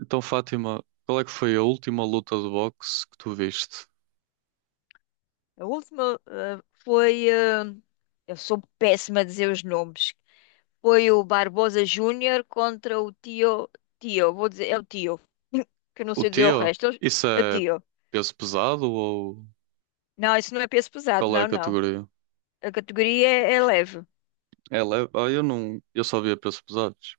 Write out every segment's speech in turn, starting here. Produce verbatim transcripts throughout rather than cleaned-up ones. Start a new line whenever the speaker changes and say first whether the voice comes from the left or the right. right: Então, Fátima, qual é que foi a última luta de boxe que tu viste?
left: A última eh, foi. Eh, eu sou péssima a dizer os nomes. Foi o Barbosa Júnior contra o Tio. Tio, vou dizer, é o Tio. Que eu não
right: O
left: sei dizer o
right: teu?
left: resto.
right: Isso
left: É
right: é
left: Tio.
right: peso pesado ou
left: Não, isso não é peso pesado,
right: qual é a
left: não, não.
right: categoria?
left: A categoria é, é leve.
right: É leve? Ah, eu não, eu só via pesos pesados.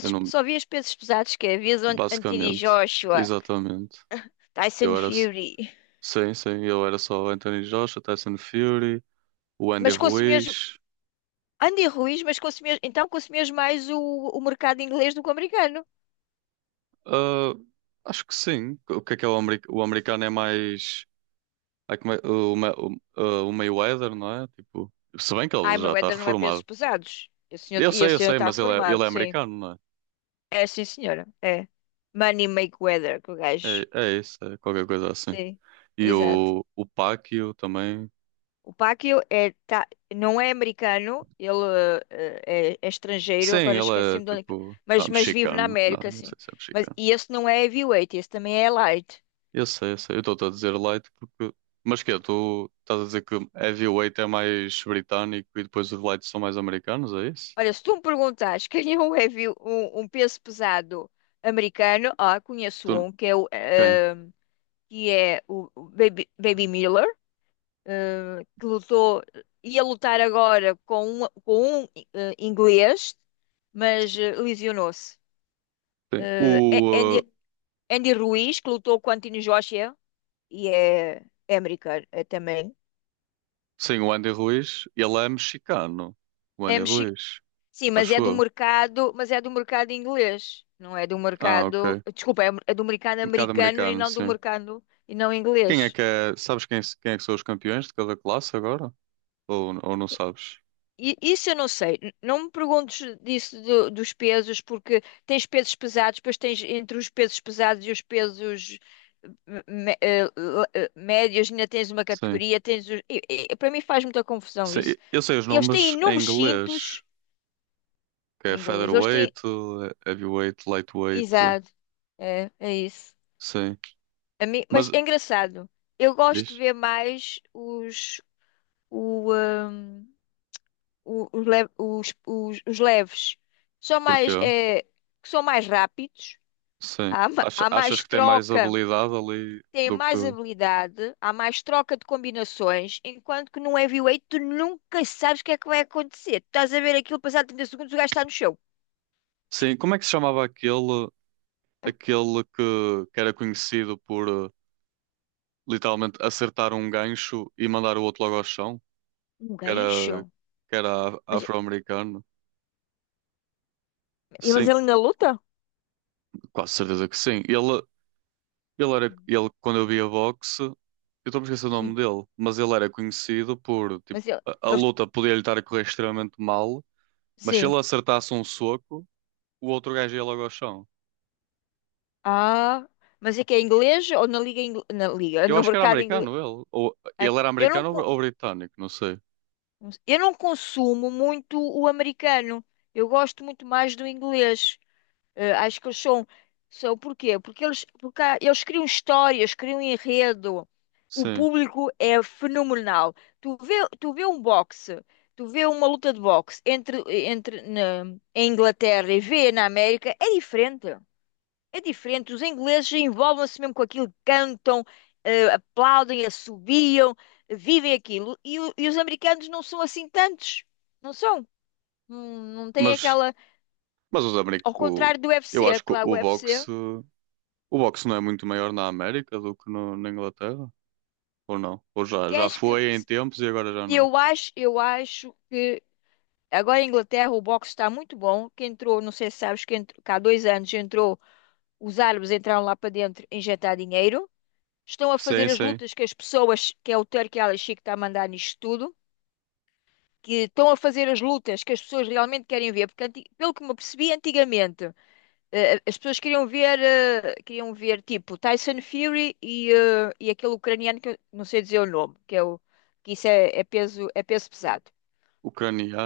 right: Eu não,
left: só vi os pesos pesados que é. Vi Anthony
right: basicamente,
left: Joshua,
right: exatamente. Eu
left: Tyson
right: era, s-
left: Fury.
right: sim, sim, eu era só Anthony Joshua, Tyson Fury, o Andy
left: Mas consumias.
right: Ruiz.
left: Andy Ruiz, mas consumias. Então consumias mais o, o mercado inglês do que o americano.
right: Ah, acho que sim. O que é que é o, ameri- O americano é mais, é que me- o, Ma- o, ah, o Mayweather, não é? Tipo, se bem que
left: Ai,
right: ele já
left: meu
right: está
left: Éder não é pesos
right: reformado.
left: pesados. Esse senhor,
right: Eu
left: e
right: sei,
left: esse
right: eu
left: senhor
right: sei,
left: está
right: mas ele é, ele
left: formado,
right: é
left: sim.
right: americano, não
left: É, sim, senhora. É. Money make weather, que o
right: é? É,
left: gajo.
right: é isso, é qualquer coisa assim.
left: Sim,
right: E
left: exato.
right: o, o Pacquiao também.
left: O Pacquiao é, tá, não é americano, ele eh, é, é estrangeiro,
right: Sim,
left: agora
right: ele é
left: esqueci-me de onde... é que-
right: tipo. Ah,
left: Mas, mas vive na
right: mexicano. Não,
left: América,
right: não
left: sim.
right: sei se é
left: Mas,
right: mexicano.
left: e esse não é heavyweight, esse também é light.
right: Eu sei, eu sei. Eu estou a dizer light porque. Mas que tu estás a dizer que heavyweight é mais britânico e depois os lights são mais americanos, é isso?
left: Olha, se tu me perguntas quem é um, heavy, um, um peso pesado americano, ah,
right: Tu...
left: conheço um, que é o,
right: Quem?
left: eh, que é o Baby, Baby Miller. Eh, que lutou, ia lutar agora com um, com um eh, inglês, mas eh, lesionou-se.
right: Sim.
left: Eh, A-
right: O, uh,
left: Andy, Andy Ruiz, que lutou com Anthony Joshua, e é, é americano é também.
right: sim, o Andy Ruiz, ele é mexicano. O
left: É
right: Andy
left: mexi...
right: Ruiz,
left: Sim, mas
right: acho
left: é do
right: eu.
left: mercado, mas é do mercado inglês, não é do
right: Ah, ok.
left: mercado, desculpa, é, é do mercado
right: Um bocado
left: americano e
right: americano,
left: não do
right: sim.
left: mercado e não
right: Quem é
left: inglês.
right: que é? Sabes quem, é, quem é que são os campeões de cada classe agora? Ou, ou não sabes?
left: I- Isso eu não sei. N- Não me perguntes disso do- dos pesos, porque tens pesos pesados, depois tens entre os pesos pesados e os pesos eh, me- eh, le- eh, médios, ainda tens uma
right: Sim.
left: categoria, tens os... e- e- para mim faz muita confusão isso.
right: Sei- eu sei os
left: Eles têm
right: nomes em
left: inúmeros
right: inglês,
left: cintos,
right: que é
left: em inglês, eles têm...
right: featherweight, é heavyweight, lightweight.
left: Exato, é, é isso.
right: Sim.
left: A mim...
right: Mas
left: Mas é engraçado, eu gosto de
right: diz,
left: ver mais os, o, ah, o- os, le- os, os, os leves. São mais...
right: porquê?
left: É... que são mais rápidos.
right: Sim.
left: Há, ma-
right: Acha-
left: há
right: achas
left: mais
right: que tem mais
left: troca,
right: habilidade ali
left: tem
right: do
left: mais
right: que.
left: habilidade, há mais troca de combinações, enquanto que num heavyweight tu nunca sabes o que é que vai acontecer. Tu estás a ver aquilo, passado trinta segundos o gajo está no chão.
right: Sim, como é que se chamava aquele, aquele que, que era conhecido por eh, literalmente acertar um gancho e mandar o outro logo ao chão?
left: Um
right: Que era,
left: gancho.
right: que era af-
left: Mas,
right: afro-americano.
left: mas
right: Sim,
left: ele ainda luta?
right: quase certeza que sim. Ele, ele era, ele, quando eu via boxe, eu estou a esquecer o nome
left: Sim.
right: dele, mas ele era conhecido por, tipo,
left: Mas ele,
right: a, a
left: eles-
right: luta podia lhe estar a correr extremamente mal, mas se ele
left: sim.
right: acertasse um soco, o outro gajo ia logo ao chão.
left: Ah, mas é que é inglês ou na liga, ingl- na liga,
right: Eu
left: no
right: acho que era
left: mercado inglês?
right: americano ele, ou ele era
left: Eu não,
right: americano ou,
left: con-
right: ou britânico, não sei.
left: eu não consumo muito o americano. Eu gosto muito mais do inglês. Eh, acho que eles são, são por quê? Porque eles, porque há- eles criam histórias, criam enredo. O
right: Sim,
left: público é fenomenal. Tu vê, Tu vê um boxe, tu vê uma luta de boxe entre, entre na, em Inglaterra e vê na América, é diferente. É diferente. Os ingleses envolvem-se mesmo com aquilo, cantam, eh, aplaudem, assobiam, vivem aquilo. E, o- e os americanos não são assim tantos. Não são. Não, não têm
right: mas,
left: aquela.
right: mas os americ
left: Ao
right: o,
left: contrário do
right: eu
left: U F C,
right: acho que o,
left: claro, o
right: o
left: U F C.
right: boxe, o boxe não é muito maior na América do que no- na Inglaterra, ou não? Ou
left: Se
right: já, já
left: queres que.
right: foi em
left: Se-
right: tempos e agora já não.
left: Eu acho, eu acho que agora em Inglaterra o boxe está muito bom. Que entrou, não sei se sabes, que, entrou, que há dois anos entrou, os árabes entraram lá para dentro injetar dinheiro. Estão a fazer
right: Sim,
left: as
right: sim.
left: lutas que as pessoas, que é o Turki Al Sheikh que está a mandar nisto tudo, que estão a fazer as lutas que as pessoas realmente querem ver. Porque, anti- pelo que me percebi antigamente, eh, eh, as pessoas queriam ver, eh, queriam ver tipo Tyson Fury e, eh, e aquele ucraniano que eu não sei dizer o nome, que é o, que isso é é peso, é peso pesado.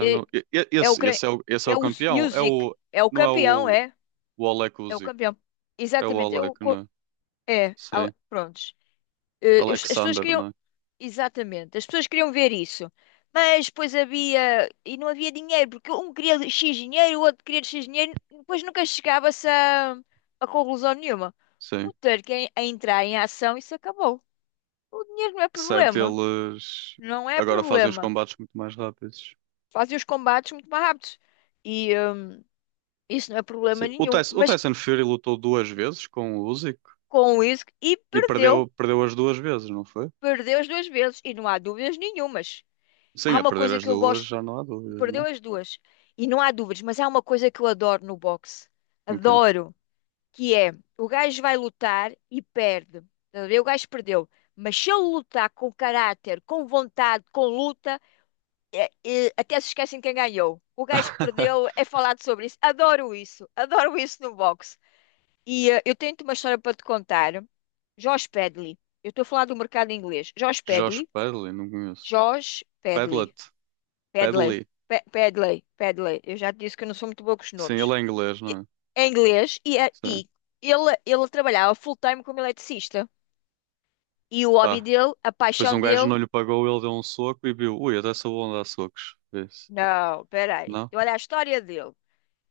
left: E
right: E- e-
left: é o
right: Esse,
left: cre-
right: esse, é o, esse é
left: é
right: o
left: o
right: campeão. É
left: Usyk,
right: o,
left: é o
right: não é
left: campeão,
right: o,
left: é,
right: o Oleg
left: é o
right: Usyk.
left: campeão.
right: É o
left: Exatamente, é
right: Oleg,
left: o
right: não
left: co-
right: é?
left: é, al-
right: Sim.
left: prontos. Eh, os- As pessoas
right: Alexander,
left: queriam
right: não é?
left: exatamente, as pessoas queriam ver isso. Mas depois havia e não havia dinheiro, porque um queria X dinheiro, o outro queria X dinheiro, depois nunca chegava-se a, a conclusão nenhuma.
right: Sim.
left: O ter que en- A entrar em ação, isso acabou. O dinheiro não é
right: Certo,
left: problema,
right: eles
left: não é
right: agora fazem os
left: problema.
right: combates muito mais rápidos.
left: Fazem os combates muito mais rápidos. E, eh, isso não é problema
right: Sim. O
left: nenhum.
right: Tyson, o
left: Mas
right: Tyson Fury lutou duas vezes com o Usyk
left: com isso e
right: e
left: perdeu.
right: perdeu, perdeu as duas vezes, não foi?
left: Perdeu as duas vezes e não há dúvidas nenhumas.
right: Sim,
left: Há
right: a
left: uma
right: perder
left: coisa
right: as
left: que eu
right: duas
left: gosto,
right: já não há dúvidas,
left: perdeu
right: não
left: as duas e não há dúvidas, mas há uma coisa que eu adoro no boxe.
right: é? O quê?
left: Adoro, que é o gajo vai lutar e perde. Estás a ver? O gajo perdeu. Mas se ele lutar com caráter, com vontade, com luta, é- é- até se esquecem quem ganhou. O gajo que perdeu é falado sobre isso. Adoro isso. Adoro isso no boxe. E eh, eu tenho-te uma história para te contar. Josh Pedley. Eu estou a falar do mercado inglês. Josh
right: Josh
left: Pedley.
right: Pedley, não conheço.
left: Josh
right: Pedlet,
left: Pedley. Pedley.
right: Pedley.
left: Pe- Pedley. Pedley. Eu já te disse que eu não sou muito boa com os
right: Sim, ele
left: nomes.
right: é inglês,
left: E-
right: não é?
left: É inglês e, é-
right: Sim.
left: e ele, ele trabalhava full-time como eletricista. E o hobby
right: Ah,
left: dele, a
right: pois
left: paixão
right: um gajo
left: dele.
right: não lhe pagou, ele deu um soco e viu, ui, até sou bom a dar socos. Vê-se.
left: Não, peraí.
right: Não?
left: Olha a história dele.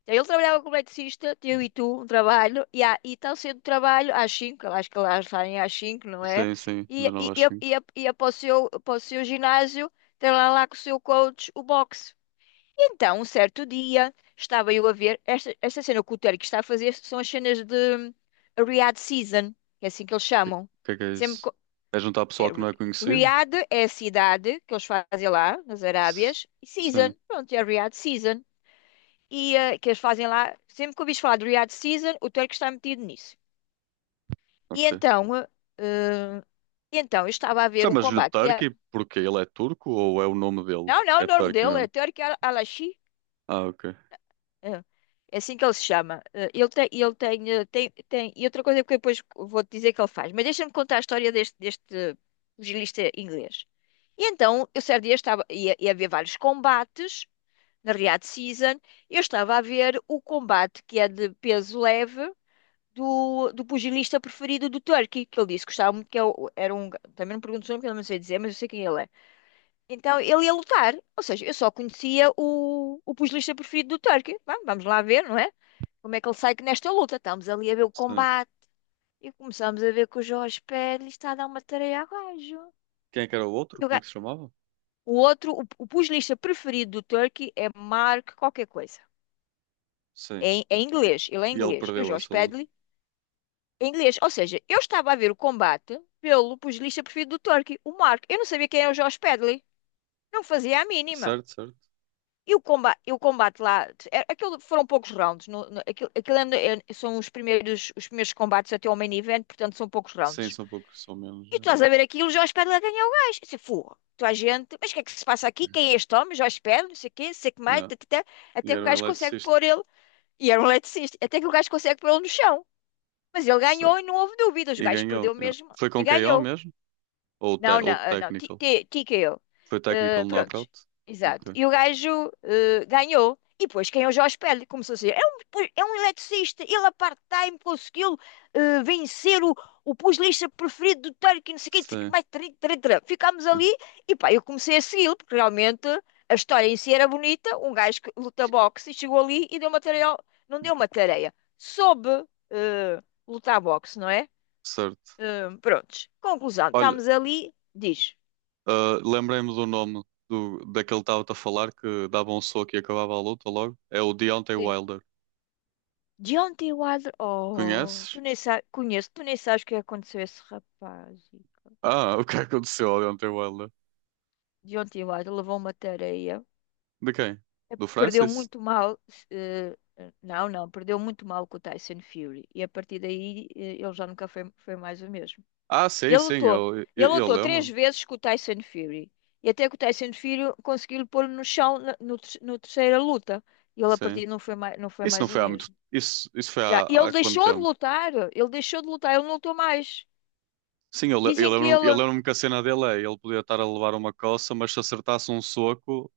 left: Então, ele trabalhava como eletricista, eu e tu, um trabalho, e, há, e tão cedo do trabalho, às cinco, acho que elas saem às cinco, não é?
right: Sim, sim,
left: E,
right: de
left: e,
right: nove às
left: e, e,
right: cinco
left: ia- ia para o seu, para o seu ginásio, tem lá, lá com o seu coach o boxe. E então, um certo dia, estava eu a ver, esta, esta cena que o Terry está a fazer são as cenas de Riyadh Season, que é assim que eles
right: O que
left: chamam.
right: que é que é
left: Sempre,
right: isso?
left: co-
right: É juntar pessoal
left: é,
right: que não
left: Ri-
right: é conhecido?
left: Riyadh é a cidade que eles fazem lá, nas
right: S-
left: Arábias, e
right: Sim,
left: Season, pronto, é Riyadh Season e eh, que eles fazem lá. Sempre que ouvis falar do Riyadh Season, o Turco está metido nisso. E
right: ok.
left: então, eh, eh, e então eu estava a ver um
right: Chamas-lhe
left: combate que é.
right: Turkey porque ele é turco ou é o nome dele?
left: Não, não, o
right: É
left: nome
right: Turkey
left: dele é
right: mesmo.
left: Turco Al- Alashi.
right: Ah, ok.
left: eh, É assim que ele se chama. Eh, Ele tem, ele tem, eh, tem, tem- e outra coisa que eu depois vou-te dizer que ele faz. Mas deixa-me contar a história deste, deste pugilista inglês. E então, eu certo dia estava, ia, ia haver vários combates na Riyadh Season. Eu estava a ver o combate que é de peso leve do, do pugilista preferido do Turkey, que ele disse que gostava muito, que é o- era um. ga- Também não pergunto o nome, porque eu não sei dizer, mas eu sei quem ele é. Então ele ia lutar, ou seja, eu só conhecia o, o pugilista preferido do Turkey. Vá, vamos lá ver, não é? Como é que ele sai nesta luta? Estamos ali a ver o
right: Sim.
left: combate e começamos a ver que o Jorge Pérez está a dar uma tareia ao gajo.
right: Quem é que era o outro?
left: E o,
right: Como é
left: ga-
right: que se chamava?
left: o outro, o, o pugilista preferido do Turkey é Mark qualquer coisa.
right: Sim.
left: É, em- é
right: E
left: inglês, ele é
right: e ele
left: inglês. E o
right: perdeu
left: Jorge
right: essa luta.
left: Padley em inglês. Ou seja, eu estava a ver o combate pelo pugilista preferido do Turkey, o Mark. Eu não sabia quem era o Josh Pedley. Não fazia a mínima.
right: Certo, certo.
left: E o combate, e o combate lá, é- aquilo foram poucos rounds. No, no- aquilo aquilo é- é- são os primeiros, os primeiros combates até ao main event, portanto são poucos
right: Sim,
left: rounds.
right: são poucos, são menos.
left: E tu
right: Yeah.
left: estás a ver aquilo, Josh Pedley a ganhar o gajo. Eu disse, "Fogo, tu a gente, mas o que é que se passa aqui? Quem é este homem? Josh Pedley, não sei o quê, não sei o que mais,
right: Yeah.
left: tatatá."
right: E
left: Até que o
right: era um
left: gajo consegue
right: eletricista.
left: pôr ele. E era um eletricista, até que o gajo consegue pôr ele no chão. Mas ele
right: Certo.
left: ganhou e não houve dúvidas. O
right: E
left: gajo
right: ganhou,
left: perdeu
right: yeah.
left: mesmo
right: Foi
left: e
right: com K O
left: ganhou.
right: mesmo? Ou, te-
left: Não, não,
right: ou
left: ah, não, T-
right: technical.
left: T- TKO.
right: Foi technical
left: Uh, prontos,
right: knockout?
left: exato.
right: Ok.
left: E o gajo uh, ganhou. E depois quem é o Jorge Pérez começou a dizer: é um, pu- é um eletricista, ele a part-time conseguiu uh, vencer o, o pugilista preferido do Turkey, não sei o quê, não sei o quê
right: Sim.
left: mais tará, tará, tará." Ficámos
right: Hum,
left: ali e pá, eu comecei a segui-lo, porque realmente a história em si era bonita. Um gajo que luta boxe e chegou ali e deu uma tareia, ao- não deu uma tareia, soube uh, lutar boxe, não é?
right: certo.
left: Hum, prontos. Conclusão.
right: Olha,
left: Estamos ali. Diz.
right: ah, lembrei-me do nome do, daquele que estava-te a falar que dava um soco e acabava a luta logo. É o Deontay
left: Sim.
right: Wilder.
left: Deontay Wilder. Oh, tu
right: Conheces?
left: nem sabes. Conheço. Tu nem sabes o que aconteceu a esse rapaz.
right: Ah, o que é que aconteceu ao Deontay Wilder?
left: Deontay Wilder levou uma tareia.
right: De quem?
left: É,
right: Do
left: perdeu
right: Francis?
left: muito mal. eh, não, não. Perdeu muito mal com o Tyson Fury. E a partir daí eh, ele já nunca foi, foi mais o mesmo.
right: Ah, sim,
left: Ele
right: sim,
left: lutou.
right: eu,
left: Ele
right: eu, eu
left: lutou três
right: lembro-me.
left: vezes com o Tyson Fury. E até que o Tyson Fury conseguiu pôr no chão na no ter- no terceira luta. E ele a partir
right: Sim.
left: daí não foi mais, não foi
right: Isso não
left: mais o
right: foi há muito.
left: mesmo.
right: Isso, isso foi há,
left: Já. E ele
right: há quanto
left: deixou de
right: tempo?
left: lutar. Ele deixou de lutar. Ele não lutou mais.
right: Sim, eu, le- eu
left: Dizem que
right: lembro-me, eu
left: ele.
right: lembro-me que a cena dele é: ele podia estar a levar uma coça, mas se acertasse um soco,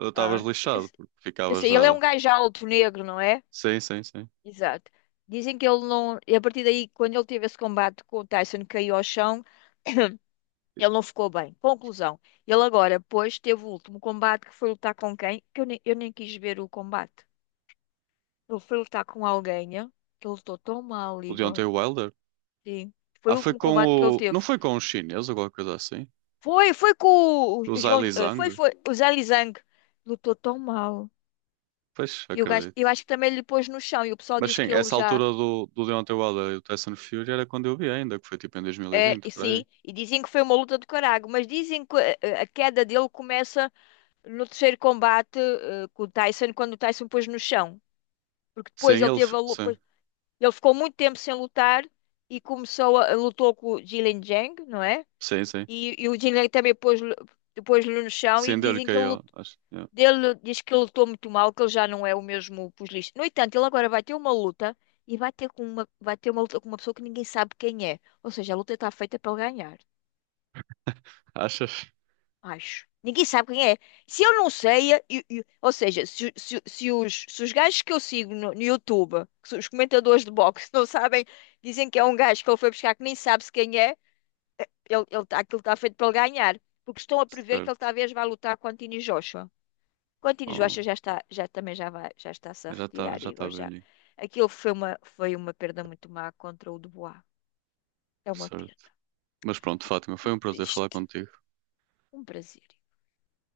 right: estavas
left: Ah, eu
right: lixado, porque
left: eu
right: ficava
left: sei, ele é
right: já.
left: um gajo alto, negro, não é?
right: Sim, sim, sim.
left: Exato. Dizem que ele não. E a partir daí, quando ele teve esse combate com o Tyson, que caiu ao chão, ele não ficou bem. Conclusão. Ele agora, pois, teve o último combate que foi lutar com quem? Que eu nem, eu nem quis ver o combate. Ele foi lutar com alguém, né? Que ele lutou tão mal,
right: O
left: Igor.
right: Deontay Wilder.
left: Sim.
right: Ah,
left: Foi o
right: foi
left: último
right: com
left: combate que ele
right: o.
left: teve.
right: Não foi com o chinês ou qualquer coisa assim?
left: Foi, foi com o
right: O Zhai
left: João,
right: Li
left: eh,
right: Zhang?
left: foi, foi, o Zé Lizang lutou tão mal.
right: Pois,
left: E o gajo,
right: acredito.
left: eu acho que também ele pôs no chão e o pessoal
right: Mas
left: diz
right: sim,
left: que ele
right: essa altura
left: já
right: do, do Deontay Wilder e do Tyson Fury era quando eu vi ainda, que foi tipo em
left: é,
right: dois mil e vinte,
left: e
right: por aí.
left: sim, e dizem que foi uma luta do caralho, mas dizem que eh, eh, a queda dele começa no terceiro combate eh, com o Tyson, quando o Tyson pôs no chão, porque depois
right: Sim,
left: ele
right: ele. f-
left: teve a luta,
right: Sim,
left: ele ficou muito tempo sem lutar e começou a, a- lutou com o Jilin Jang, não é?
right: sim, sim.
left: E, e o Jilin também pôs-lhe pôs-lhe no chão e
right: Sim, deu-lhe
left: dizem que ele.
right: K O, acho, yeah.
left: Ele diz que ele lutou muito mal, que ele já não é o mesmo pugilista. No entanto, ele agora vai ter uma luta e vai ter com uma, vai ter uma luta com uma pessoa que ninguém sabe quem é. Ou seja, a luta está feita para ele ganhar,
right: Achas?
left: acho. Ninguém sabe quem é. Se eu não sei, eu- eu- ou seja, se, se- se os, se os gajos que eu sigo no, no YouTube, que são os comentadores de boxe, não sabem, dizem que é um gajo que ele foi buscar que nem sabe-se quem é, ele, ele, tá- aquilo está feito para ele ganhar. Porque estão a prever que ele
right: Certo.
left: talvez vá lutar com Anthony Joshua. Contino
right: Oh,
left: Joachim já está, já também já vai, já está-se a
right: já está,
left: retirar,
right: já tá
left: Igor, já.
right: velhinho.
left: Aquilo foi uma, foi uma perda muito má contra o Dubois. É uma
right: Certo.
left: pena.
right: Mas pronto,
left: Fico
right: Fátima,
left: muito
right: foi um prazer falar
left: triste.
right: contigo.
left: Um prazer.